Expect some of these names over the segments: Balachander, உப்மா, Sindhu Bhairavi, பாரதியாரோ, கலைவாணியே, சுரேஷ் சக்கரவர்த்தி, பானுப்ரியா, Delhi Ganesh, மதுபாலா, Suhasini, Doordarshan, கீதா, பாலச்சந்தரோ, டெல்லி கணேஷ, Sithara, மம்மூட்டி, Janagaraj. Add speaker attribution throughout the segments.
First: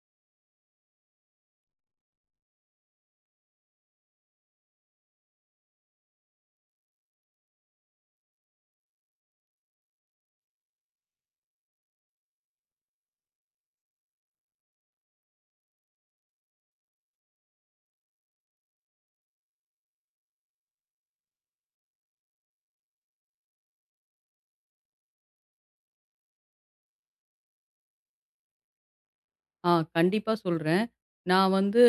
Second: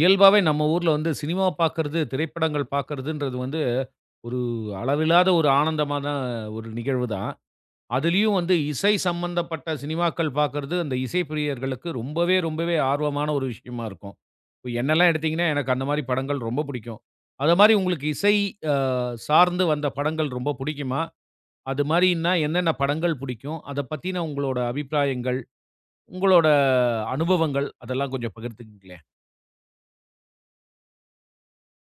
Speaker 1: இயல்பாவே நம்ம ஊர்ல cinema பார்க்கறது, திரைப்படங்கள் பார்க்கறதுன்றது ஒரு அளவில்லாத ஒரு ஆனந்தமான ஒரு நிகழ்வு தான். அதிலயும் இசை சம்பந்தப்பட்ட சினிமாக்கள் பார்க்கறது, அந்த இசை பிரியர்களுக்கு ரொம்பவே ஆர்வமான ஒரு விஷயமா இருக்கும். இப்ப என்னல்லாம் எடுத்தீங்கன்னா, எனக்கு அந்த மாரி படங்கள் ரொம்ப பிடிக்கும். அத மாரி உங்களுக்கு இசை அ சார்ந்து வந்த படங்கள் ரொம்ப பிடிக்குமா? அது மாரின்னா என்னென்ன படங்கள் பிடிக்கும்? அத பத்தின உங்களோட அபிப்பிராயங்கள், உங்களோட அனுபவங்கள் அதெல்லாம் கொஞ்சம் பகிர்ந்துக்குங்களேன்.
Speaker 2: ஆ கண்டிப்பா சொல்றேன். நான் வந்து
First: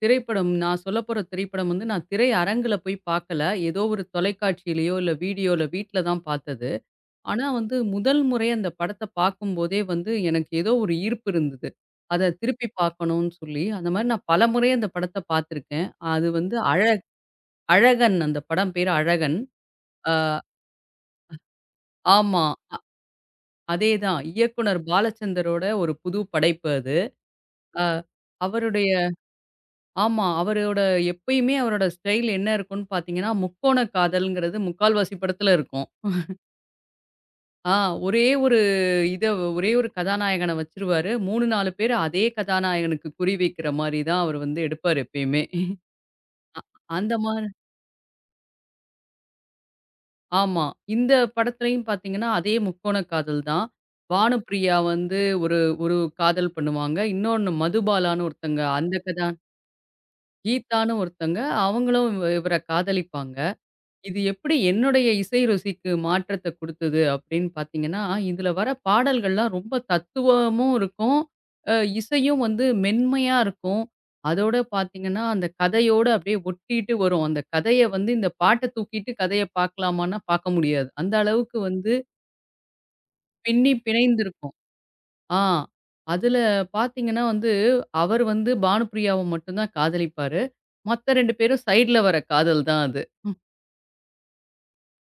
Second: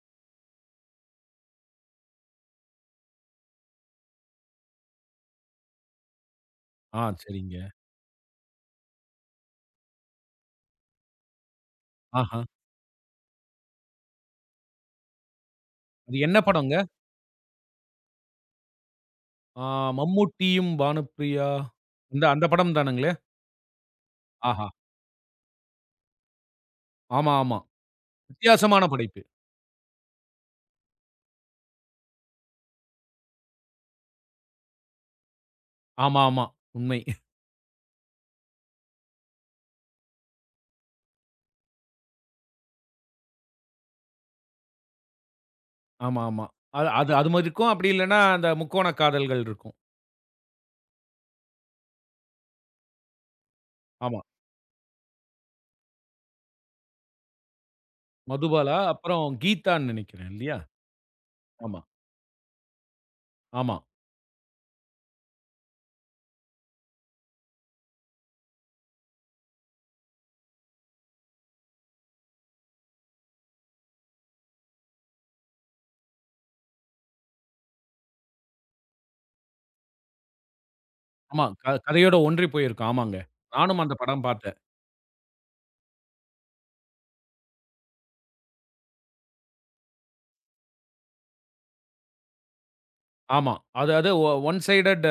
Speaker 2: நான் சொல்லப்போற திரைப்படம் வந்து நான் திரையரங்குல போய் பார்க்கல. ஏதோ ஒரு தொலைக்காட்சியிலயோ, இல்ல வீடியோல வீட்ல தான் பார்த்தது.
Speaker 1: ஆ,
Speaker 2: ஆனா
Speaker 1: சரிங்க.
Speaker 2: வந்து முதல் முறை அந்த படத்த பார்க்கும்போதே வந்து எனக்கு ஏதோ ஒரு ஈர்ப்பு இருந்தது. அத
Speaker 1: ஆஹ.
Speaker 2: திருப்பி பார்க்கணும்னு சொல்லி, அந்த மாரி நான் பலமுறை அந்த படத்த பார்த்துருக்கேன்.
Speaker 1: அது
Speaker 2: அது
Speaker 1: என்ன
Speaker 2: வந்து
Speaker 1: படங்க?
Speaker 2: அழ அழகன், அந்த படம் பேரு அழகன்.
Speaker 1: ஆ,
Speaker 2: ஆ
Speaker 1: மம்மூட்டியும், பானுப்ரியா இந்த
Speaker 2: ஆமா,
Speaker 1: அந்த படம் தானுங்களே?
Speaker 2: அதேதான்.
Speaker 1: ஆஹா!
Speaker 2: இயக்குனர் பாலச்சந்தரோட ஒரு புது படைப்பு அது.
Speaker 1: ஆமா, ஆமா.
Speaker 2: அ
Speaker 1: வித்தியாசமான
Speaker 2: அவருடைய
Speaker 1: படைப்பு.
Speaker 2: ஆமா, அவரோட எப்பயுமே அவரோட ஸ்டைல் என்ன இருக்கும்ன்னு பார்த்தீங்கன்னா, முக்கோண காதல்ங்கிறது முக்கால்வாசி படத்துல இருக்கும்.
Speaker 1: ஆமா, ஆமா. உண்மை.
Speaker 2: ஆ ஒரே ஒரு இத ஒரே ஒரு கதாநாயகன வச்சுருவாரு. 3, 4 பேரு அதே கதாநாயகனுக்கு குறி வைக்கிற மாரி தான் அவர் வந்து எடுப்பாரு எப்பயுமே.
Speaker 1: ஆமா, ஆமா. அது அது
Speaker 2: அந்த
Speaker 1: அது
Speaker 2: மாரி
Speaker 1: மாரி இருக்கும். அப்படி இல்லன்னா, அந்த முக்கோண காதல்கள் இருக்கும்.
Speaker 2: ஆமா, இந்த படத்துலயும் பார்த்தீங்கன்னா, அதே முக்கோண காதல் தான்.
Speaker 1: ஆமா.
Speaker 2: பானுப்பிரியா வந்து ஒரு ஒரு காதல் பண்ணுவாங்க. இன்னொன்னு மதுபாலான்னு ஒருத்தங்க
Speaker 1: மதுபாலா,
Speaker 2: அந்த கதா
Speaker 1: அப்புறம் கீதான்னு நெனைக்கிறேன் இல்லையா?
Speaker 2: கீதான்னு ஒருத்தங்க
Speaker 1: ஆமா,
Speaker 2: அவங்களும் இவர காதலிப்பாங்க.
Speaker 1: ஆமா,
Speaker 2: இது எப்படி என்னுடைய இசை ருசிக்கு மாற்றத்த குடுத்தது அப்படின்னு பார்த்தீங்கன்னா, இதுல வர பாடல்கள்லாம் ரொம்ப தத்துவமும் இருக்கும். அ இசையும் வந்து மென்மையா இருக்கும். அதோட பார்த்தீங்கன்னா, அந்த கதையோட அப்படியே ஒட்டிட்டு வரும். அந்த கதைய வந்து இந்த பாட்ட தூக்கிட்டு கதைய பார்க்கலாமான்னா பார்க்க முடியாது. அந்த
Speaker 1: ஆமா.
Speaker 2: அளவுக்கு வந்து
Speaker 1: கதையோட ஒன்றி போயிருக்கும். ஆமாங்க.
Speaker 2: பின்னி
Speaker 1: நானும் அந்த படம்
Speaker 2: பிணைந்திருக்கும்.
Speaker 1: பார்த்தேன்.
Speaker 2: ஆ அதுல பார்த்தீங்கன்னா வந்து, அவர் வந்து பானுப்பிரியாவ மட்டும் தான் காதலிப்பாரு. மத்த 2 பேரும் சைடுல வர காதல் தான் அது. ம்.
Speaker 1: ஆமா. அதாவது ஒன் சைடட்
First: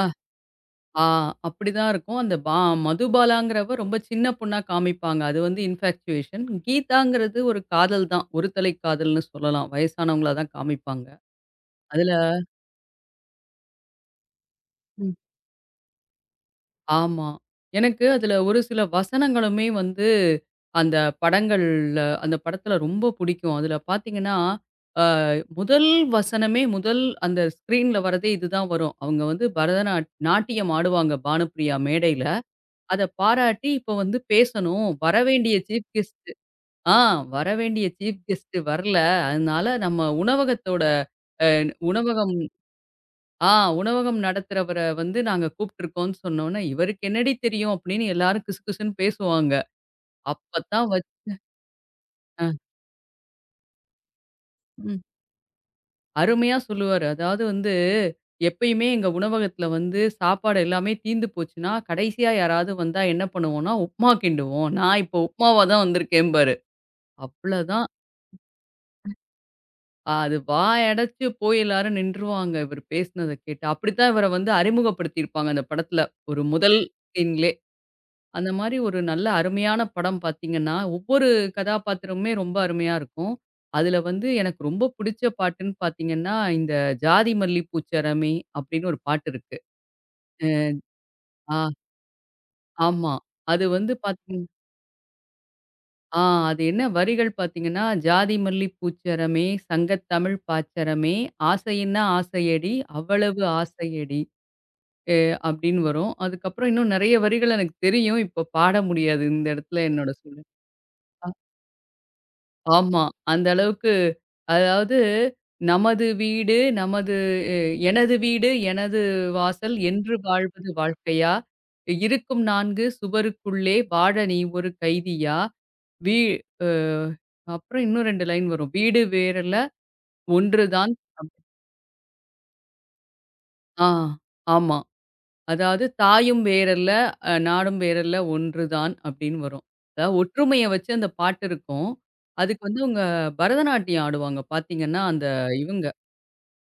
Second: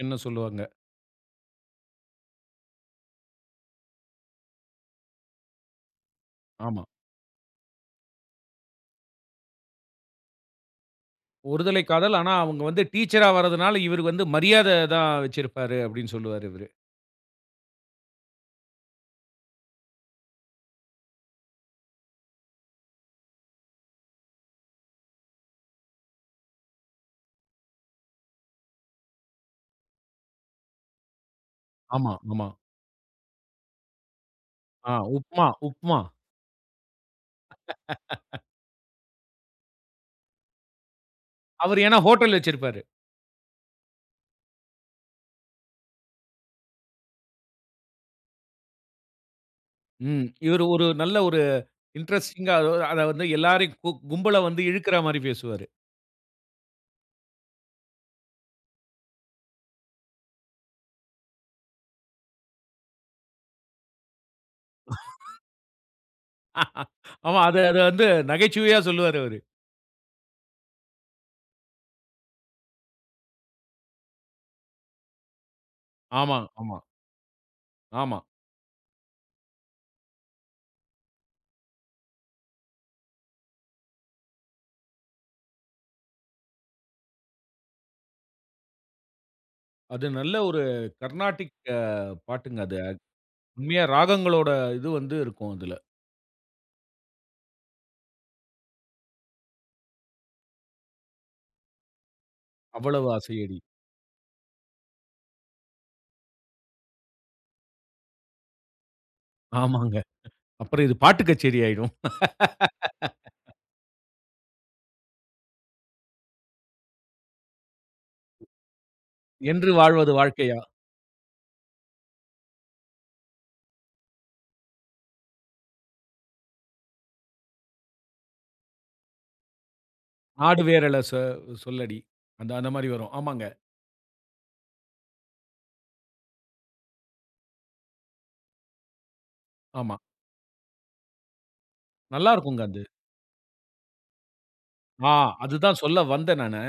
Speaker 2: ஆ.
Speaker 1: சொல்லுவாங்க.
Speaker 2: ஆ அப்படிதான் இருக்கும். அந்த பா மதுபாலாங்கிறவ ரொம்ப சின்ன பொண்ணா காமிப்பாங்க. அது வந்து இன்ஃபாக்சுவேஷன்.
Speaker 1: ஆமா.
Speaker 2: கீதாங்கிறது ஒரு காதல் தான். ஒரு தலை காதல்ன்னு சொல்லலாம். வயசானவங்களா தான் காமிப்பாங்க.
Speaker 1: ஒருதலை
Speaker 2: அதுல
Speaker 1: காதல். ஆனா, அவங்க டீச்சரா வர்றதுனால, இவரு மரியாத தான்
Speaker 2: ம்.
Speaker 1: வச்சிருப்பாரு அப்படின்னு சொல்லுவாரு இவரு.
Speaker 2: ஆமா, எனக்கு அதுல ஒரு சில வசனங்களுமே வந்து அந்த அந்த படத்துல ரொம்ப புடிக்கும். அதுல பார்த்தீங்கன்னா, அ முதல் வசனமே, முதல் அந்த ஸ்க்ரீன்ல வரதே இதுதான் வரும். அவங்க வந்து நாட்டியம் ஆடுவாங்க பானுப்பிரியா
Speaker 1: ஆமா,
Speaker 2: மேடையில.
Speaker 1: ஆமா.
Speaker 2: அத பாராட்டி இப்ப வந்து பேசணும்.
Speaker 1: ஆ, உப்மா, உப்மா.
Speaker 2: ஆ வரவேண்டிய சீஃப் கெஸ்ட் வரல. அதனால நம்ம உணவகத்தோட அ
Speaker 1: அவரு ஏன்னா
Speaker 2: உணவகம்
Speaker 1: ஹோட்டல் வச்சிருப்பாரு.
Speaker 2: ஆ உணவகம் நடத்துறவர வந்து நாங்க கூப்ட்டுருக்கோம்னு சொன்னோனே, "இவருக்கு என்னடி தெரியும்?" அப்படின்னு எல்லாரும் கிசுகிசுன்னு பேசுவாங்க.
Speaker 1: ம். இவரு ஒரு
Speaker 2: அப்பத்தான் வச்
Speaker 1: நல்ல ஒரு
Speaker 2: அ
Speaker 1: இன்ட்ரஸ்டிங்கா அத அத வந்து எல்லாரையும் கும்பல இழுக்கிற
Speaker 2: ம்.
Speaker 1: மாரி பேசுவாரு.
Speaker 2: அருமையா சொல்லுவாரு. அதாவது வந்து எப்பயுமே எங்க உணவகத்துல வந்து சாப்பாடு எல்லாமே தீந்து போச்சுன்னா, கடைசியா யாராவது வந்தா என்ன பண்ணுவோம்னா, உப்மா கிண்டுவோம். நான் இப்ப உப்மாவா தான் வந்திருக்கேன்பாரு.
Speaker 1: ஆமா. அத அத
Speaker 2: அவ்வளதான்.
Speaker 1: வந்து நகைச்சுவையா சொல்லுவாரு அவரு.
Speaker 2: அது வாய் அடைச்சு போய் எல்லாரும் நின்றுவாங்க இவரு பேசினத கேட்டு. அப்படித்தான் இவர வந்து அறிமுகப்படுத்தியிருப்பாங்க அந்த படத்துல.
Speaker 1: ஆமா,
Speaker 2: ஒரு முதல்
Speaker 1: ஆமா,
Speaker 2: சீன்லே.
Speaker 1: ஆமா.
Speaker 2: அந்த மாரி ஒரு நல்ல அருமையான படம் பார்த்தீங்கன்னா, ஒவ்வொரு கதாபாத்திரமுமே ரொம்ப அருமையா இருக்கும். அதுல வந்து எனக்கு ரொம்ப பிடிச்ச பாட்டுன்னு பார்த்தீங்கன்னா, இந்த "ஜாதி மல்லி பூச்சரமே" அப்படின்னு ஒரு பாட்டு இருக்கு.
Speaker 1: அது நல்ல
Speaker 2: அ
Speaker 1: ஒரு கர்நாடிக்
Speaker 2: ஆ
Speaker 1: பாட்டுங்க அது.
Speaker 2: ஆமா. அது
Speaker 1: உண்மையா
Speaker 2: வந்து பார்த்தீங்
Speaker 1: ராகங்களோட இது இருக்கும் அதுல.
Speaker 2: ஆ அது என்ன வரிகள் பார்த்தீங்கன்னா, "ஜாதி மல்லி பூச்சரமே, சங்கத்தமிழ் பாச்சரமே, ஆசையின்னா ஆசையடி
Speaker 1: அவ்வளவு
Speaker 2: அவ்வளவு
Speaker 1: ஆசையடி.
Speaker 2: ஆசையடி" அப்படின்னு வரும். அதுக்கப்புறம் இன்னும் நெறைய வரிகள் எனக்கு தெரியும். இப்ப பாட முடியாது இந்த இடத்துல
Speaker 1: ஆமாங்க.
Speaker 2: என்னோட சூழல்.
Speaker 1: அப்புறம் இது பாட்டு
Speaker 2: அ
Speaker 1: கச்சேரி ஆயிடும்.
Speaker 2: ஆமா. அந்த அளவுக்கு அதாவது "நமது வீடு, நமது எ "எனது வீடு, எனது
Speaker 1: என்று
Speaker 2: வாசல்
Speaker 1: வாழ்வது
Speaker 2: என்று
Speaker 1: வாழ்க்கையா?
Speaker 2: வாழ்வது வாழ்க்கையா? இருக்கும் 4 சுவருக்குள்ளே வாழ நீ ஒரு கைதியா? வீ" அ அப்புறம் இன்னும் 2 லைன் வரும். "வீடு வேறல்ல
Speaker 1: நாடு
Speaker 2: ஒன்றுதான்".
Speaker 1: வேரல சொல்லடி. அந்த அந்த மாரி வரும். ஆமாங்க.
Speaker 2: அ ஆமா, அதாவது "தாயும் வேறல்ல, நாடும் வேறல்ல ஒன்றுதான்" அப்படின்னு வரும்.
Speaker 1: ஆமா.
Speaker 2: அதாவது ஒற்றுமைய வச்சு அந்த பாட்டு இருக்கும்.
Speaker 1: நல்லா
Speaker 2: அதுக்கு
Speaker 1: இருக்குங்க
Speaker 2: வந்து
Speaker 1: அது.
Speaker 2: அவங்க பரதநாட்டியம் ஆடுவாங்க பார்த்தீங்கன்னா,
Speaker 1: ஆ,
Speaker 2: அந்த
Speaker 1: அதுதான்
Speaker 2: இவங்க
Speaker 1: சொல்ல வந்தேன் நானு.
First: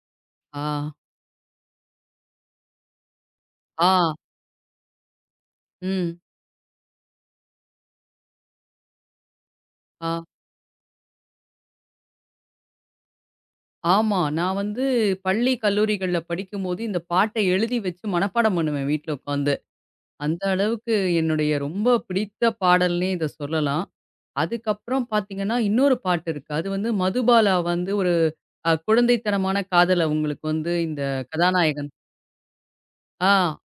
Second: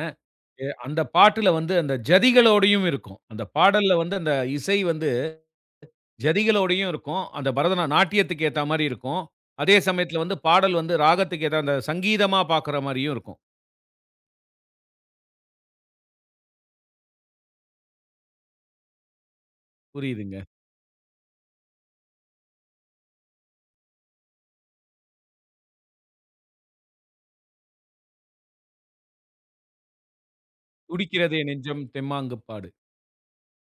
Speaker 2: ஆ,
Speaker 1: அந்த பாட்டுல அந்த ஜதிகளோடையும் இருக்கும். அந்த பாடல்ல
Speaker 2: ஆ,
Speaker 1: அந்த இசை
Speaker 2: ம்,
Speaker 1: ஜதிகளோடையும் இருக்கும். அந்த பரதநா நாட்டியத்துக்கு ஏத்தா மாரி இருக்கும். அதே
Speaker 2: ஆ.
Speaker 1: சமயத்துல பாடல் ராகத்துக்கு ஏத்தா அந்த சங்கீதமா பாக்குற மாரியும் இருக்கும்.
Speaker 2: ஆமா. நான் வந்து பள்ளி, கல்லூரிகள்ல படிக்கும்போது இந்த பாட்ட எழுதி வச்சு மனப்பாடம் பண்ணுவேன் வீட்ல உட்காந்து. அந்த
Speaker 1: புரியுதுங்க.
Speaker 2: அளவுக்கு என்னுடைய ரொம்ப பிடித்த பாடல்னே இத சொல்லலாம். அதுக்கப்புறம் பார்த்தீங்கன்னா, இன்னொரு பாட்டு இருக்கு. அது வந்து மதுபாலா வந்து ஒரு குழந்தைத்தனமான காதல் அவங்களுக்கு வந்து இந்த
Speaker 1: "துடிக்கிறதே நெஞ்சம்
Speaker 2: கதாநாயகன்.
Speaker 1: தெம்மாங்கு பாடு."
Speaker 2: ஆ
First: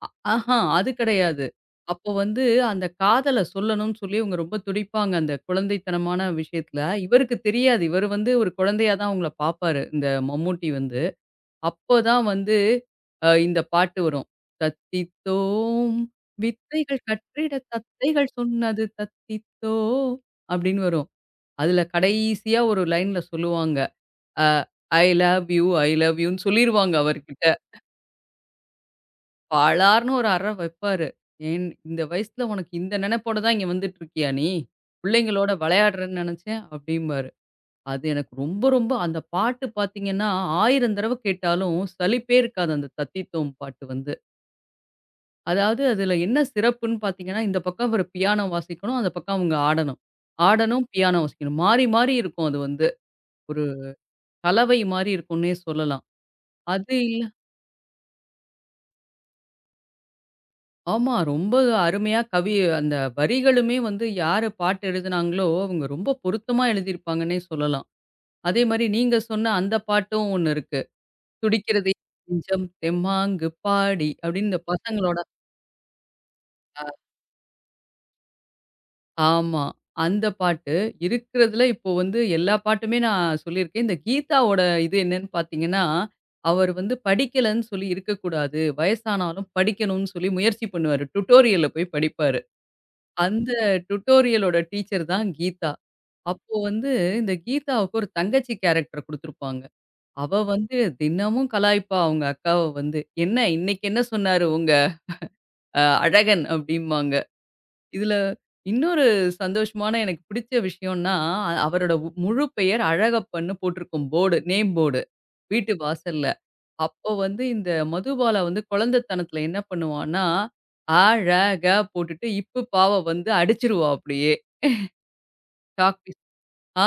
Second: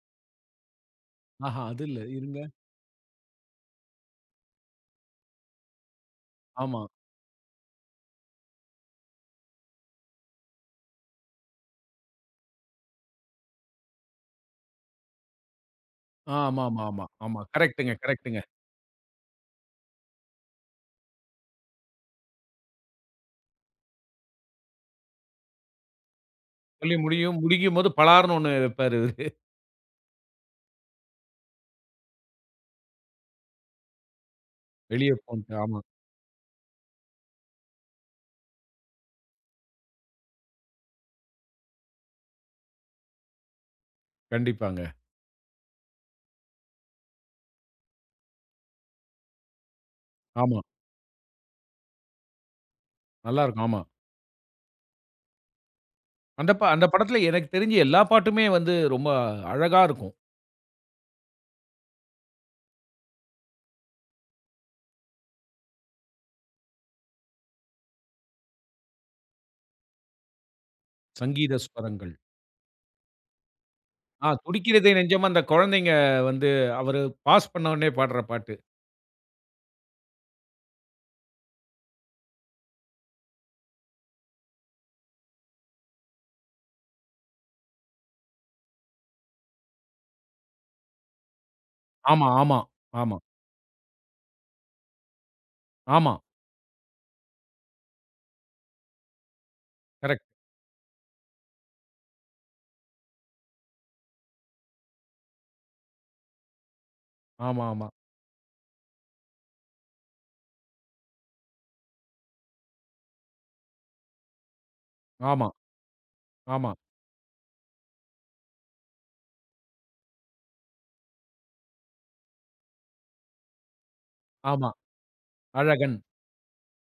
Speaker 2: ஆஹா, அது கிடையாது.
Speaker 1: ஆஹா, அது இல்ல.
Speaker 2: அப்போ
Speaker 1: இருங்க.
Speaker 2: வந்து அந்த காதல சொல்லணும்னு சொல்லி இவங்க ரொம்ப துடிப்பாங்க அந்த குழந்தைத்தனமான விஷயத்துல.
Speaker 1: ஆமா.
Speaker 2: இவருக்கு தெரியாது. இவரு வந்து ஒரு குழந்தையா தான் அவங்கள பார்ப்பாரு, இந்த மம்மூட்டி வந்து. அப்போதான் வந்து இந்த பாட்டு வரும். "தத்தித்தோம்
Speaker 1: ஆமாமாமா.
Speaker 2: வித்தைகள்
Speaker 1: ஆமா. ஆமா.
Speaker 2: கற்றிட
Speaker 1: கரெக்ட்டுங்க,
Speaker 2: தத்தைகள்
Speaker 1: கரெக்ட்டுங்க.
Speaker 2: சொன்னது தத்தித்தோம்" அப்படின்னு வரும். அதுல கடைசியா ஒரு லைன்ல சொல்லுவாங்க, அ "I love you, I love யூன்னு" சொல்லிருவாங்க
Speaker 1: சொல்லி முடியும்
Speaker 2: அவர்கிட்ட.
Speaker 1: முடியும்போது பலார்ன்னு ஒண்ணு வைப்பாரு.
Speaker 2: பாழார்ன்னு ஒரு அறை வைப்பாரு. "ஏன் இந்த வயசுல உனக்கு இந்த நினைப்போட தான் இங்க வந்துட்டு இருக்கியா நீ?
Speaker 1: வெளிய
Speaker 2: புள்ளைங்களோட
Speaker 1: போன்ட்டு. ஆமா.
Speaker 2: விளையாடுறேன்னு நினைச்சேன்" அப்படிம்பாரு. அது எனக்கு ரொம்ப ரொம்ப அந்த பாட்டு பார்த்தீங்கன்னா, 1000 தடவை கேட்டாலும் சலிப்பே இருக்காது அந்த தத்தித்தோம் பாட்டு வந்து.
Speaker 1: கண்டிப்பாங்க.
Speaker 2: அதாவது அதுல என்ன சிறப்புன்னு பார்த்தீங்கன்னா, இந்த பக்கம் அவரு பியானோ வாசிக்கணும், அந்த பக்கம் அவங்க ஆடணும்.
Speaker 1: ஆமா.
Speaker 2: ஆடணும், பியானோ வாசிக்கணும். மாறி மாறி இருக்கும் அது வந்து. ஒரு
Speaker 1: நல்லாருக்கும். ஆமா.
Speaker 2: கலவை மாரி இருக்கும்னே சொல்லலாம்.
Speaker 1: அந்த
Speaker 2: அது
Speaker 1: படத்துல
Speaker 2: இல்ல.
Speaker 1: எனக்கு தெரிஞ்சு எல்லா பாட்டுமே ரொம்ப அழகா இருக்கும்.
Speaker 2: ஆமா. ரொம்ப அருமையா அந்த வரிகளுமே வந்து யாரு பாட்டு எழுதுனாங்களோ, அவங்க ரொம்ப பொருத்தமா எழுதியிருப்பாங்கன்னே சொல்லலாம். அதே மாரி நீங்க சொன்ன அந்த பாட்டும் ஒண்ணு இருக்கு.
Speaker 1: சங்கீத
Speaker 2: "துடிக்கிறது
Speaker 1: ஸ்வரங்கள்.
Speaker 2: நெஞ்சம் தெம்மாங்கு பாடி"
Speaker 1: ஆ,
Speaker 2: அப்படின்னு இந்த
Speaker 1: "துடிக்கிறதே
Speaker 2: பசங்களோட.
Speaker 1: நெஞ்சம்" அந்த குழந்தைங்க வந்து
Speaker 2: அ
Speaker 1: அவரு பாஸ் பண்ண உடனே பாடுற பாட்டு.
Speaker 2: ஆமா. அந்த பாட்டு இருக்கிறதுல இப்போ வந்து எல்லா பாட்டுமே நான் சொல்லியிருக்கேன். இந்த கீதாவோட இது என்னன்னு பார்த்தீங்கன்னா, அவர் வந்து படிக்கலன்னு சொல்லி இருக்கக்கூடாது. வயசானாலும் படிக்கணும்னு சொல்லி முயற்சி பண்ணுவாரு. டுட்டோரியல்ல போய்
Speaker 1: ஆமா,
Speaker 2: படிப்பாரு.
Speaker 1: ஆமா, ஆமா,
Speaker 2: அந்த டுடோரியலோட டீச்சர் தான் கீதா.
Speaker 1: ஆமா.
Speaker 2: அப்போ வந்து இந்த கீதாவுக்கு ஒரு தங்கச்சி கேரக்டர் குடுத்துருப்பாங்க.
Speaker 1: கரெக்ட்.
Speaker 2: அவ வந்து தினமும் கலாய்ப்பா அவங்க அக்காவ வந்து. "என்ன இன்னைக்கு என்ன சொன்னாரு உங்க அழகன்?" அப்படிம்பாங்க.
Speaker 1: ஆமா, ஆமா,
Speaker 2: இதுல இன்னொரு சந்தோஷமான எனக்கு பிடிச்ச விஷயம்னா, அவரோட முழு பெயர் அழகப்பன்னு போட்டிருக்கும் போர்டு, நேம் போர்டு,
Speaker 1: ஆமா,
Speaker 2: வீட்டு வாசல்ல.
Speaker 1: ஆமா,
Speaker 2: அப்போ வந்து இந்த மதுபாலா வந்து குழந்தைத்தனத்துல என்ன பண்ணுவான்னா, அழக போட்டுட்டு, இப்பு பாவ வந்து அடிச்சுருவா அப்படியே.
Speaker 1: ஆமா. அழகன்.
Speaker 2: சாக்பீஸ் ஆ.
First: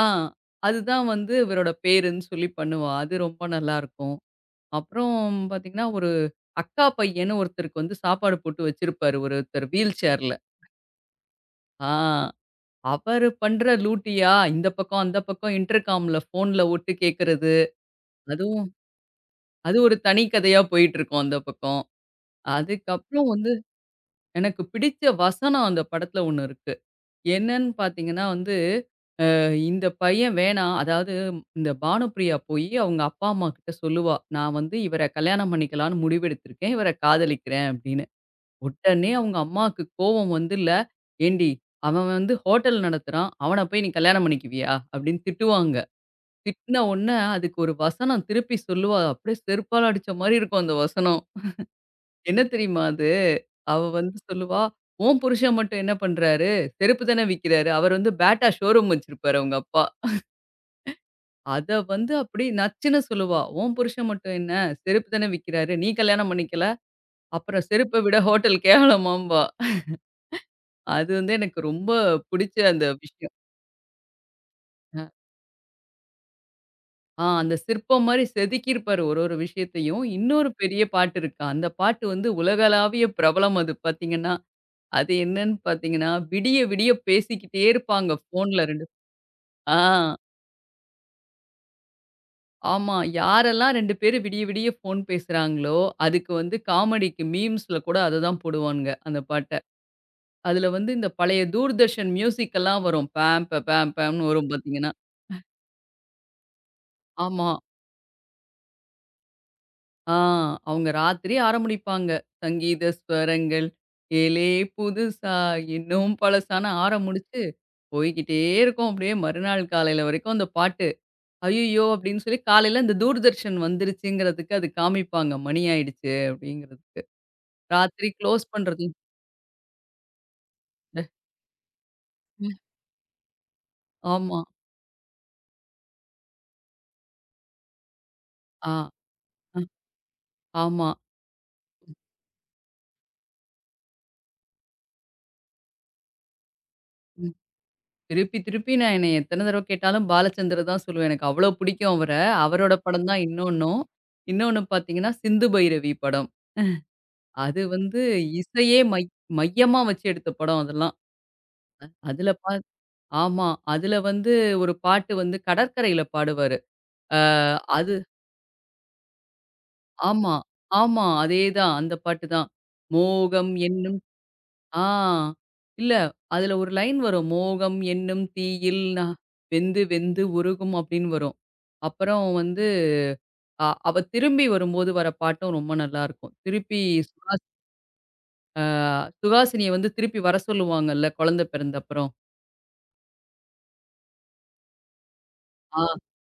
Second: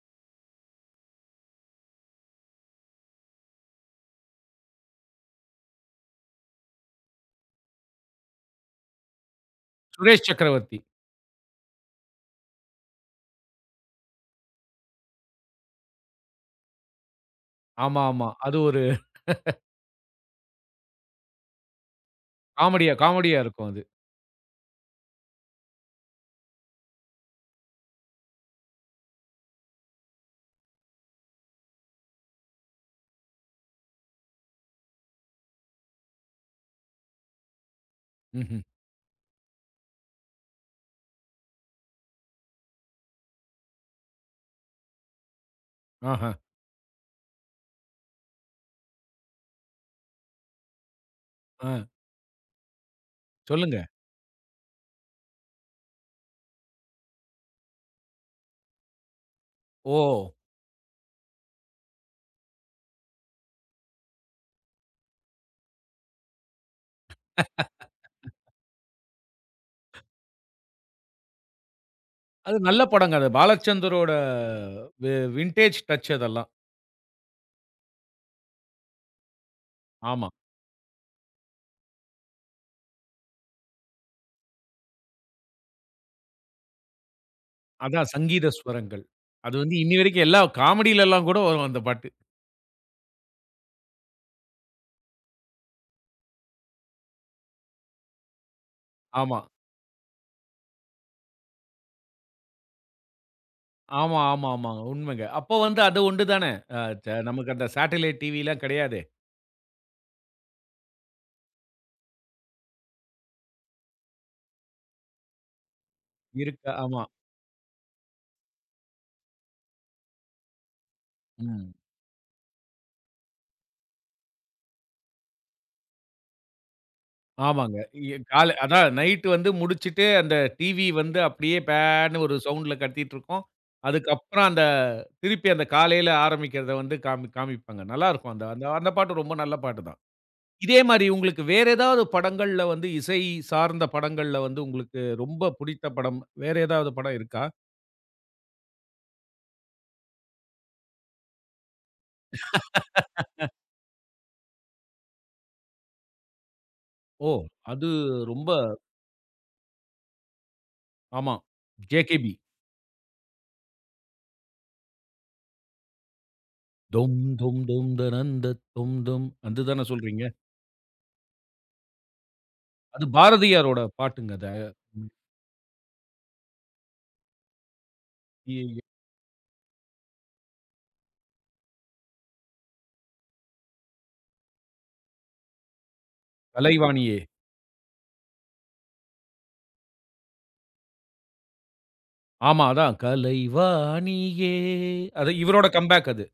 Speaker 2: அதுதான் வந்து இவரோட பேருன்னு சொல்லி பண்ணுவா. அது ரொம்ப நல்லாருக்கும். அப்புறம் பார்த்தீங்கன்னா, ஒரு அக்கா பையன்னு ஒருத்தருக்கு வந்து சாப்பாடு போட்டு வச்சிருப்பாரு ஒருத்தர் வீல்
Speaker 1: சுரேஷ்
Speaker 2: சேர்ல.
Speaker 1: சக்கரவர்த்தி.
Speaker 2: ஆ அவரு பண்ற லூட்டியா, இந்த பக்கம், அந்த பக்கம் இன்டர்காம்ல ஃபோன்ல ஒட்டு கேட்கறது.
Speaker 1: ஆமா, ஆமா. அது
Speaker 2: அதுவும்
Speaker 1: ஒரு
Speaker 2: அது ஒரு தனி கதையா போயிட்டுருக்கும் அந்த பக்கம்.
Speaker 1: காமெடியா
Speaker 2: அதுக்கப்புறம்
Speaker 1: காமெடியா
Speaker 2: வந்து
Speaker 1: இருக்கும் அது.
Speaker 2: எனக்கு பிடிச்ச வசனம் அந்த படத்துல ஒண்ணு இருக்கு. என்னன்னு பார்த்தீங்கன்னா வந்து இந்த பையன் வேணாம். அதாவது இந்த பானுப்பிரியா போயி அவங்க அப்பா, அம்மா கிட்ட சொல்லுவா, "நான் வந்து இவர கல்யாணம் பண்ணிக்கலான்னு முடிவெடுத்திருக்கேன். இவர காதலிக்கிறேன்" அப்படின்னு.
Speaker 1: ம்ஹ்ம்.
Speaker 2: உடனே அவங்க அம்மாவுக்கு கோவம் வந்து, "இல்ல ஏண்டி அவன் வந்து ஹோட்டல் நடத்துறான். அவன போய் நீ கல்யாணம் பண்ணிக்குவியா?" அப்படின்னு திட்டுவாங்க.
Speaker 1: ஆஹ.
Speaker 2: திட்டுன உடனே அதுக்கு ஒரு வசனம் திருப்பி சொல்லுவா. அப்படியே செருப்பால அடிச்ச மாரி இருக்கும் அந்த வசனம்.
Speaker 1: ஆ.
Speaker 2: என்ன தெரியுமா அது?
Speaker 1: சொல்லுங்க.
Speaker 2: அவ வந்து சொல்லுவா, "உன் புருஷன் மட்டும் என்ன பண்றாரு? செருப்பு தானே விக்கிறாரு. அவர் வந்து பேட்டா ஷோரூம் வச்சிருப்பாரு" அவங்க அப்பா.
Speaker 1: ஓ!
Speaker 2: அத வந்து அப்படியே நச்சுன்னு சொல்லுவா. "உன் புருஷன் மட்டும் என்ன? செருப்பு தானே விக்கிறாரு. நீ கல்யாணம் பண்ணிக்கல. அப்புறம் செருப்ப விட ஹோட்டல் கேவலமாம்பா." அது வந்து எனக்கு ரொம்ப பிடிச்ச
Speaker 1: அது நல்ல
Speaker 2: அந்த
Speaker 1: படங்க. அது
Speaker 2: விஷயம்.
Speaker 1: பாலச்சந்தரோட
Speaker 2: அ
Speaker 1: வி வின்டேஜ் டச் அதெல்லாம்.
Speaker 2: ஆ அந்த சிற்பம் மாரி செதுக்கியிருப்பாரு ஒரு ஒரு விஷயத்தையும்.
Speaker 1: ஆமா.
Speaker 2: இன்னொரு பெரிய பாட்டு இருக்கு. அந்த பாட்டு வந்து உலகளாவிய பிரபலம் அது பார்த்தீங்கன்னா. அது என்னன்னு பார்த்தீங்கன்னா, "விடிய விடிய பேசிக்கிட்டே
Speaker 1: அதான்
Speaker 2: இருப்பாங்க
Speaker 1: சங்கீத
Speaker 2: ஃபோன்ல 2".
Speaker 1: ஸ்வரங்கள். அது
Speaker 2: ஆ.
Speaker 1: இன்னி வரைக்கும் எல்லா காமெடிலலாம் கூட வரும் அந்த பாட்டு.
Speaker 2: ஆமா. யாரெல்லாம் 2 பேரு விடிய விடிய ஃபோன் பேசுறாங்களோ, அதுக்கு வந்து காமெடிக்கு மீம்ஸ்ல கூட அததான் போடுவானுங்க, அந்த
Speaker 1: ஆமா.
Speaker 2: பாட்ட. அதுல வந்து இந்த பழைய தூர்தர்ஷன் மியூசிக்கெல்லாம் வரும். பேம்,
Speaker 1: ஆமா,
Speaker 2: பேம்ன்னு வரும்
Speaker 1: ஆமா, ஆமா.
Speaker 2: பார்த்தீங்கன்னா.
Speaker 1: உண்மைங்க. அப்போ அது ஒண்டு தானே. அ ச
Speaker 2: ஆமா.
Speaker 1: நமக்கு அந்த சேட்டலைட் டிவிலாம் கிடையாதே.
Speaker 2: ஆ அவங்க ராத்திரி ஆரம்பிப்பாங்க. சங்கீத ஸ்வரங்கள், ஏலே புதுசா இன்னும் பழசான்னு
Speaker 1: இருக்கா, ஆமா.
Speaker 2: ஆரம்பிச்சு, போய்க்கிட்டே இருக்கும். அப்படியே மறுநாள் காலையில வரைக்கும் அந்த பாட்டு.
Speaker 1: ம்.
Speaker 2: "ஐயய்யோ!" அப்படின்னு சொல்லி காலையில இந்த தூர்தர்ஷன் வந்துருச்சுங்கிறதுக்கு அது காமிப்பாங்க. மணி ஆயிடுச்சு அப்படிங்கிறதுக்கு,
Speaker 1: ஆமாங்க.
Speaker 2: ராத்திரி க்ளோஸ்
Speaker 1: காலை
Speaker 2: பண்றது.
Speaker 1: அதான் நைட் முடிச்சுட்டு அந்த டிவி
Speaker 2: உண்டு.
Speaker 1: அப்படியே பேன்னு ஒரு சவுண்ட்ல கத்திட்டுருக்கும்.
Speaker 2: ஆமா.
Speaker 1: அதுக்கப்புறம் அந்த திருப்பி அந்த காலையில ஆரம்பிக்கிறத காமிப்பாங்க. நல்லாருக்கும். அந்த அந்த
Speaker 2: ஆ,
Speaker 1: அந்த பாட்டு ரொம்ப நல்ல
Speaker 2: அ,
Speaker 1: பாட்டு தான். இதே
Speaker 2: ஆமா.
Speaker 1: மாரி உங்களுக்கு வேற ஏதாவது படங்கள்ல இசை சார்ந்த படங்கள்ல உங்களுக்கு ரொம்ப பிடித்த படம் வேற ஏதாவது படம்
Speaker 2: ம்.
Speaker 1: இருக்கா?
Speaker 2: திருப்பி, திருப்பி நான் என்னைய எத்தன தடவ கேட்டாலும் பாலச்சந்தர தான் சொல்லுவேன். எனக்கு அவ்ளோ பிடிக்கும் அவர. அவரோட படம் தான் இன்னொன்னும். இன்னொன்னு பார்த்தீங்கன்னா, சிந்து பைரவி படம்.
Speaker 1: ஓ!
Speaker 2: அது
Speaker 1: அது
Speaker 2: வந்து
Speaker 1: ரொம்ப
Speaker 2: இசையே மை மையமா வச்சு எடுத்த படம் அதெல்லாம்.
Speaker 1: ஆமா.
Speaker 2: அதுல
Speaker 1: JKB.
Speaker 2: பா ஆமா. அதுல வந்து ஒரு பாட்டு வந்து கடற்கரையில பாடுவாரு.
Speaker 1: தொம்
Speaker 2: அ
Speaker 1: தொம் தொம்
Speaker 2: அது
Speaker 1: தனந்த தொம் தொம் அது தான சொல்றீங்க?
Speaker 2: ஆமா, ஆமா. அதேதான் அந்த பாட்டு தான்.
Speaker 1: அது
Speaker 2: மோகம்
Speaker 1: பாரதியாரோட
Speaker 2: என்னும்
Speaker 1: பாட்டுங்க அது.
Speaker 2: ஆ. இல்ல, அதுல ஒரு லைன் வரும். "மோகம் என்னும்
Speaker 1: இ
Speaker 2: தீயில் நா வெந்து வெந்து உருகும்" அப்படின்னு வரும். அப்புறம் வந்து அவ திரும்பி வரும்போது வர பாட்டும் ரொம்ப நல்லாருக்கும். திருப்பி
Speaker 1: கலைவாணியே.
Speaker 2: சுஹாஸ் அ சுஹாசினிய வந்து திருப்பி வர சொல்லுவாங்கல்ல, குழந்தை பிறந்தப்புறம்.
Speaker 1: ஆமா, அதான். கலைவாணியே, அது இவரோட
Speaker 2: ஆ
Speaker 1: கம்பேக் அது.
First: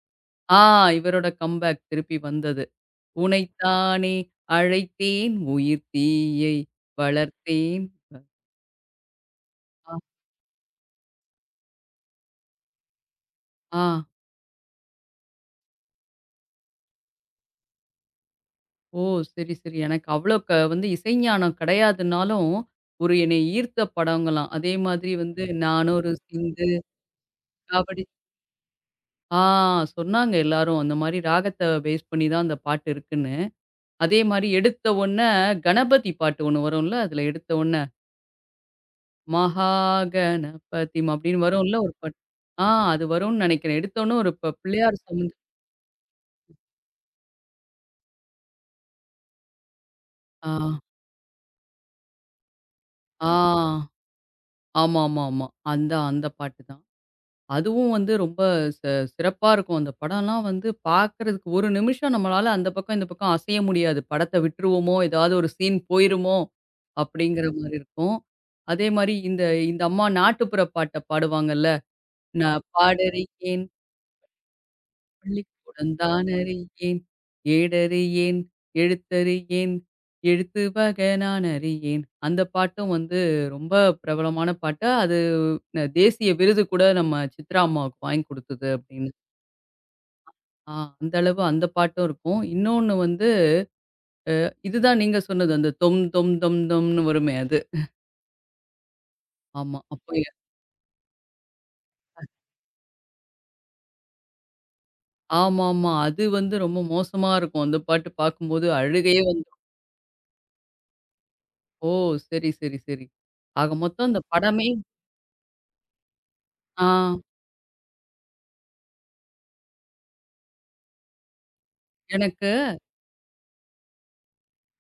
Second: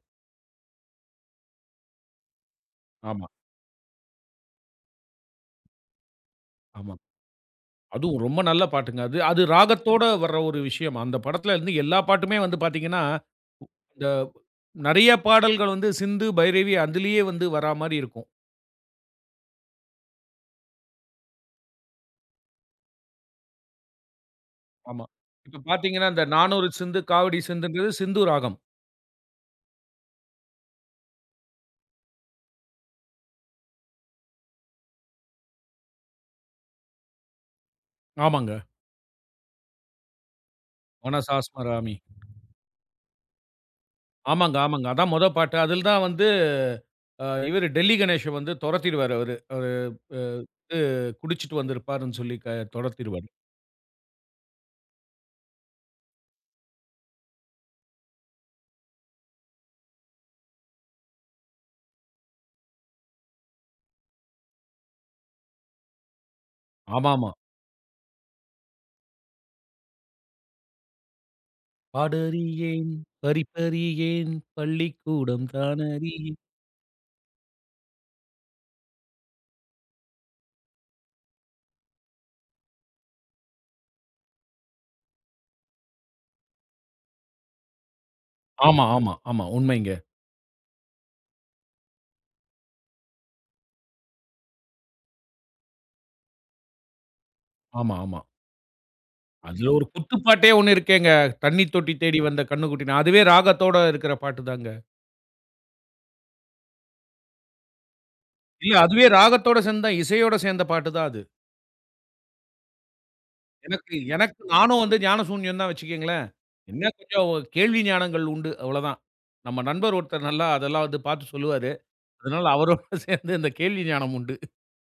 Speaker 2: ஆ இவரோட கம்பேக் திருப்பி வந்தது.
Speaker 1: ஆமா,
Speaker 2: "உனைத்தானே அழைத்தேன் உயிர் தீயை
Speaker 1: ஆமா.
Speaker 2: வளர்த்தேன்".
Speaker 1: அதுவும் ரொம்ப நல்ல பாட்டுங்க அது. அது
Speaker 2: அ
Speaker 1: ராகத்தோட வர்ற ஒரு விஷயம். அந்த படத்துல இருந்து எல்லா பாட்டுமே பார்த்தீங்கன்னா
Speaker 2: ஆ.
Speaker 1: இந்த நெறைய பாடல்கள் சிந்து, பைரவி அதிலேயே வரா மாரி இருக்கும்.
Speaker 2: ஓ, சரி, சரி. எனக்கு அவ்ளோ வந்து இசைஞானம் கிடையாதுன்னாலும், ஒரு என்னை ஈர்த்த படங்களாம். அதே
Speaker 1: ஆமா.
Speaker 2: மாதிரி வந்து
Speaker 1: இப்ப
Speaker 2: நானும்
Speaker 1: பார்த்தீங்கன்னா,
Speaker 2: ஒரு
Speaker 1: இந்த
Speaker 2: சிந்து,
Speaker 1: "நானூறு சிந்து காவடி சிந்துன்றது"
Speaker 2: காவடி.
Speaker 1: சிந்து ராகம்.
Speaker 2: ஆ சொன்னாங்க எல்லாரும். அந்த மாரி ராகத்த பேஸ் பண்ணி தான் அந்த பாட்டு இருக்குன்னு. அதே மாரி எடுத்த உடனே கணபதி பாட்டு ஒண்ணு வரும்ல, அதுல எடுத்த உடனே,
Speaker 1: ஆமாங்க.
Speaker 2: மகா கணபதிம் அப்படின்னு வரும்ல ஒரு
Speaker 1: "மனசாஸ்மராமி."
Speaker 2: பாட்டு. ஆ அது வரும்னு நெனைக்கிறேன். எடுத்தோனே ஒரு
Speaker 1: ஆமாங்க, ஆமாங்க.
Speaker 2: பிள்ளையார்
Speaker 1: அதான் மொத
Speaker 2: சவுண்ட்.
Speaker 1: பாட்டு. அதில தான் வந்து இவரு டெல்லி கணேஷ தொரத்திருவாரு அவரு. அவரு அ
Speaker 2: ஆ,
Speaker 1: குடிச்சிட்டு வந்திருப்பாருன்னு சொல்லி
Speaker 2: ஆ.
Speaker 1: தொரத்திருவாரு.
Speaker 2: ஆமாமாமா. அந்த அந்த பாட்டு தான். அதுவும் வந்து ரொம்ப ச சிறப்பா இருக்கும். அந்த படம்லாம் வந்து பார்க்கறதுக்கு 1 நிமிஷம் நம்மளால அந்த பக்கம், இந்த பக்கம் அசைய முடியாது. படத்த விட்டுருவோமோ! ஏதாவது ஒரு சீன் போயிருமோ!
Speaker 1: ஆமாமா.
Speaker 2: அப்படிங்கிற மாரி இருக்கும். அதே மாரி இந்த இந்த அம்மா நாட்டுப்புற பாட்ட பாடுவாங்கல்ல. நான்
Speaker 1: "பாடறியேன்
Speaker 2: பாடறியேன்,
Speaker 1: பறிப்பறியேன் பள்ளிக்கூடம்
Speaker 2: பள்ளிக்கூடம்
Speaker 1: தானறியேன்."
Speaker 2: தானறியேன், ஏடறியேன், எழுத்தறியேன், எழுத்து வகை நான் அறியேன். அந்த பாட்டும் வந்து ரொம்ப பிரபலமான பாட்டு. அது தேசிய விருது கூட நம்ம சித்ரா அம்மாவுக்கு வாங்கி குடுத்தது
Speaker 1: ஆமா,
Speaker 2: அப்படின்னு.
Speaker 1: ஆமா, ஆமா. உண்மைங்க.
Speaker 2: ஆ அந்த அளவு அந்த பாட்டும் இருக்கும். இன்னொன்னு வந்து இதுதான் நீங்க சொன்னது. அந்த தொம் தொம் தொம் தொம்ன்னு வருமே அது.
Speaker 1: ஆமா, ஆமா. அதுல
Speaker 2: ஆமா.
Speaker 1: ஒரு
Speaker 2: அப்ப
Speaker 1: குத்துப்பாட்டே ஒண்ணு இருக்கேங்க. "தண்ணி தொட்டி தேடி வந்த கண்ணுக்குட்டி" நான் அதுவே ராகத்தோட இருக்கிற பாட்டு தாங்க.
Speaker 2: ஆமாமா. அது வந்து ரொம்ப மோசமா இருக்கும். அந்த பாட்டு பார்க்கும்போது
Speaker 1: இல்ல, அதுவே
Speaker 2: அழுகையே வந்து.
Speaker 1: ராகத்தோட சேர்ந்து தான் இசையோட சேர்ந்த பாட்டு தான் அது.
Speaker 2: ஓ, சரி, சரி, சரி. ஆக
Speaker 1: எனக்கு
Speaker 2: மொத்தம் அந்த
Speaker 1: எனக்கு
Speaker 2: படமே.
Speaker 1: நானும் ஞானசூன்யம் தான் வச்சுக்கங்களேன்.
Speaker 2: ஆ
Speaker 1: என்ன கொஞ்சம் கேள்வி ஞானங்கள் உண்டு அவ்வளோதான். நம்ம நண்பர் ஒருத்தர் நல்லா அதெல்லாம் பார்த்து சொல்லுவாரு. அதனால
Speaker 2: எனக்கு
Speaker 1: அவரோட சேர்ந்து இந்த கேள்வி ஞானம் உண்டு.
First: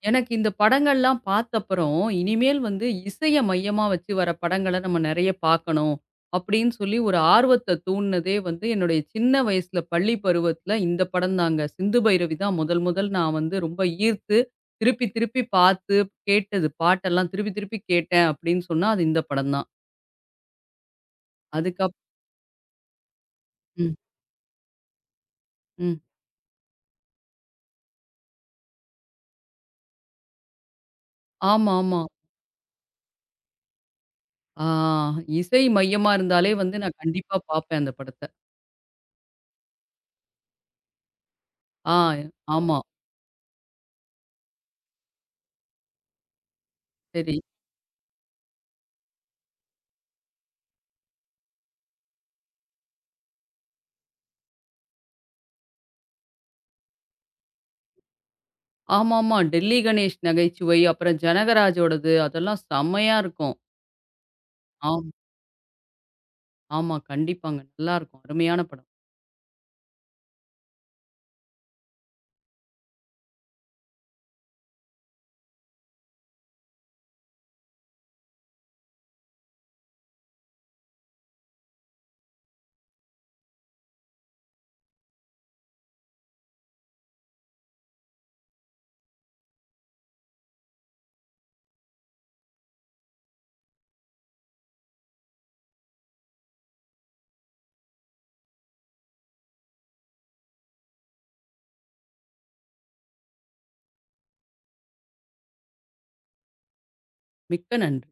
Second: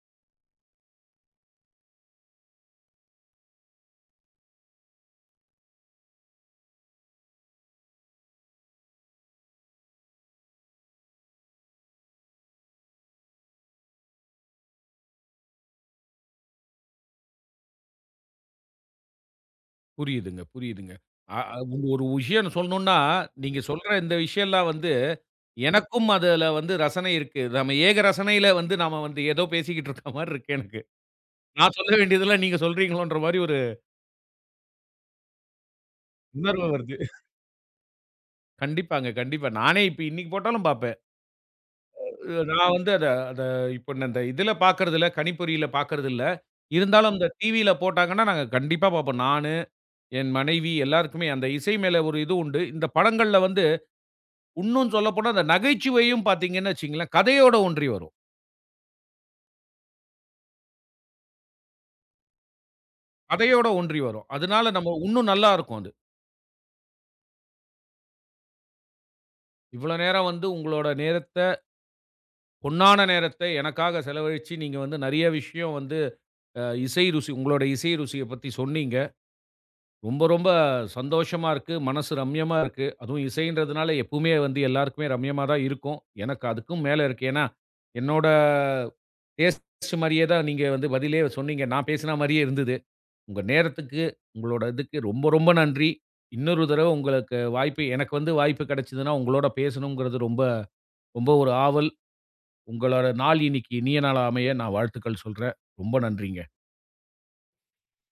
Speaker 2: எனக்கு இந்த படங்கள்லாம் பார்த்தப்புறம், இனிமேல் வந்து இசைய மையமா வச்சு வர படங்கள நம்ம நெறைய பார்க்கணும். அப்படின்னு சொல்லி ஒரு ஆர்வத்த தூண்டுனதே வந்து என்னுடைய சின்ன வயசுல பள்ளி பருவத்துல இந்த படம் தாங்க. சிந்து பைரவி தான் முதல் முதல் நான் வந்து ரொம்ப ஈர்த்து, திருப்பி திருப்பி பார்த்து கேட்டது. பாட்டெல்லாம் திருப்பி திருப்பி கேட்டேன் அப்படின்னு சொன்னா, அது இந்த படம் தான்.
Speaker 1: புரியுதுங்க, புரியுதுங்க. அ அ
Speaker 2: அதுக்கப்
Speaker 1: ஒரு விஷயம் சொல்லணும்னா, நீங்க சொல்ற
Speaker 2: ம்,
Speaker 1: இந்த விஷயம்லாம்
Speaker 2: ம்.
Speaker 1: எனக்கும் அதுல ரசனை இருக்கு. நம்ம ஏக ரசனையில நாம ஏதோ பேசிக்கிட்டு இருக்க மாரி இருக்கு எனக்கு.
Speaker 2: ஆமா,
Speaker 1: நான் சொல்ல
Speaker 2: ஆமா.
Speaker 1: வேண்டியதெல்லாம் நீங்க சொல்றீங்களோன்ற மாரி ஒரு
Speaker 2: ஆ இசை மையமா இருந்தாலே
Speaker 1: உணர்வு
Speaker 2: வந்து
Speaker 1: வருது.
Speaker 2: நான் கண்டிப்பா பார்ப்பேன் அந்த படத்த.
Speaker 1: கண்டிப்பாங்க, கண்டிப்பா. நானே இப்ப இன்னைக்கு போட்டாலும் பாப்பேன்.
Speaker 2: ஆ
Speaker 1: நான்
Speaker 2: ஆமா.
Speaker 1: அத அத இப்ப இந்த இதுல பாக்குறதில்ல, கணிப்பொறியில பாக்குறதில்ல. இருந்தாலும் இந்த
Speaker 2: சரி.
Speaker 1: டிவியில போட்டாங்கன்னா, நாங்க கண்டிப்பா பாப்போம். நானு, என் மனைவி எல்லாருக்குமே அந்த இசை மேல ஒரு இது உண்டு. இந்த படங்கள்ல இன்னும் சொல்லப்போனா அந்த நகைச்சுவையும் பாத்தீங்கன்னு வச்சுக்கங்களேன், கதையோட ஒன்றி வரும்.
Speaker 2: ஆமாமா. டெல்லி கணேஷ் நகைச்சுவை, அப்புறம் ஜனகராஜோடது அதெல்லாம் செம்மையா இருக்கும்.
Speaker 1: கதையோட ஒன்றி வரும். அதனால நம்ம
Speaker 2: ஆம்.
Speaker 1: இன்னும் நல்லா இருக்கும் அது.
Speaker 2: ஆமா. கண்டிப்பாங்க. நல்லாருக்கும். அருமையான படம்.
Speaker 1: இவ்வளோ நேரம் உங்களோட நேரத்த, பொன்னான நேரத்த எனக்காக செலவழிச்சு, நீங்க நெறைய விஷயம் வந்து அ இசை ருசி உங்களோட இசை ருசிய பத்தி சொன்னீங்க. ரொம்ப சந்தோஷமா இருக்கு. மனசு ரம்யமா இருக்கு. அதுவும் இசைன்றதுனால எப்பவுமே எல்லாருக்குமே ரம்யமா தான் இருக்கும். எனக்கு அதுக்கும் மேல இருக்கு. ஏன்னா, என்னோட டேஸ்ட் மாரியே தான் நீங்க பதிலே சொன்னீங்க. நான் பேசின மாரியே இருந்தது. உங்க நேரத்துக்கு, உங்களோட இதுக்கு ரொம்ப நன்றி. இன்னொரு தடவ உங்களுக்கு வாய்ப்பு எனக்கு வாய்ப்பு கிடைச்சதுன்னா, உங்களோட பேசணுங்கிறது ரொம்ப ரொம்ப ஒரு ஆவல். உங்களோட நாள் இன்னைக்கு இனிய நாளா அமைய நான் வாழ்த்துக்கள் சொல்றேன். ரொம்ப நன்றிங்க.
Speaker 2: மிக்க நன்றி.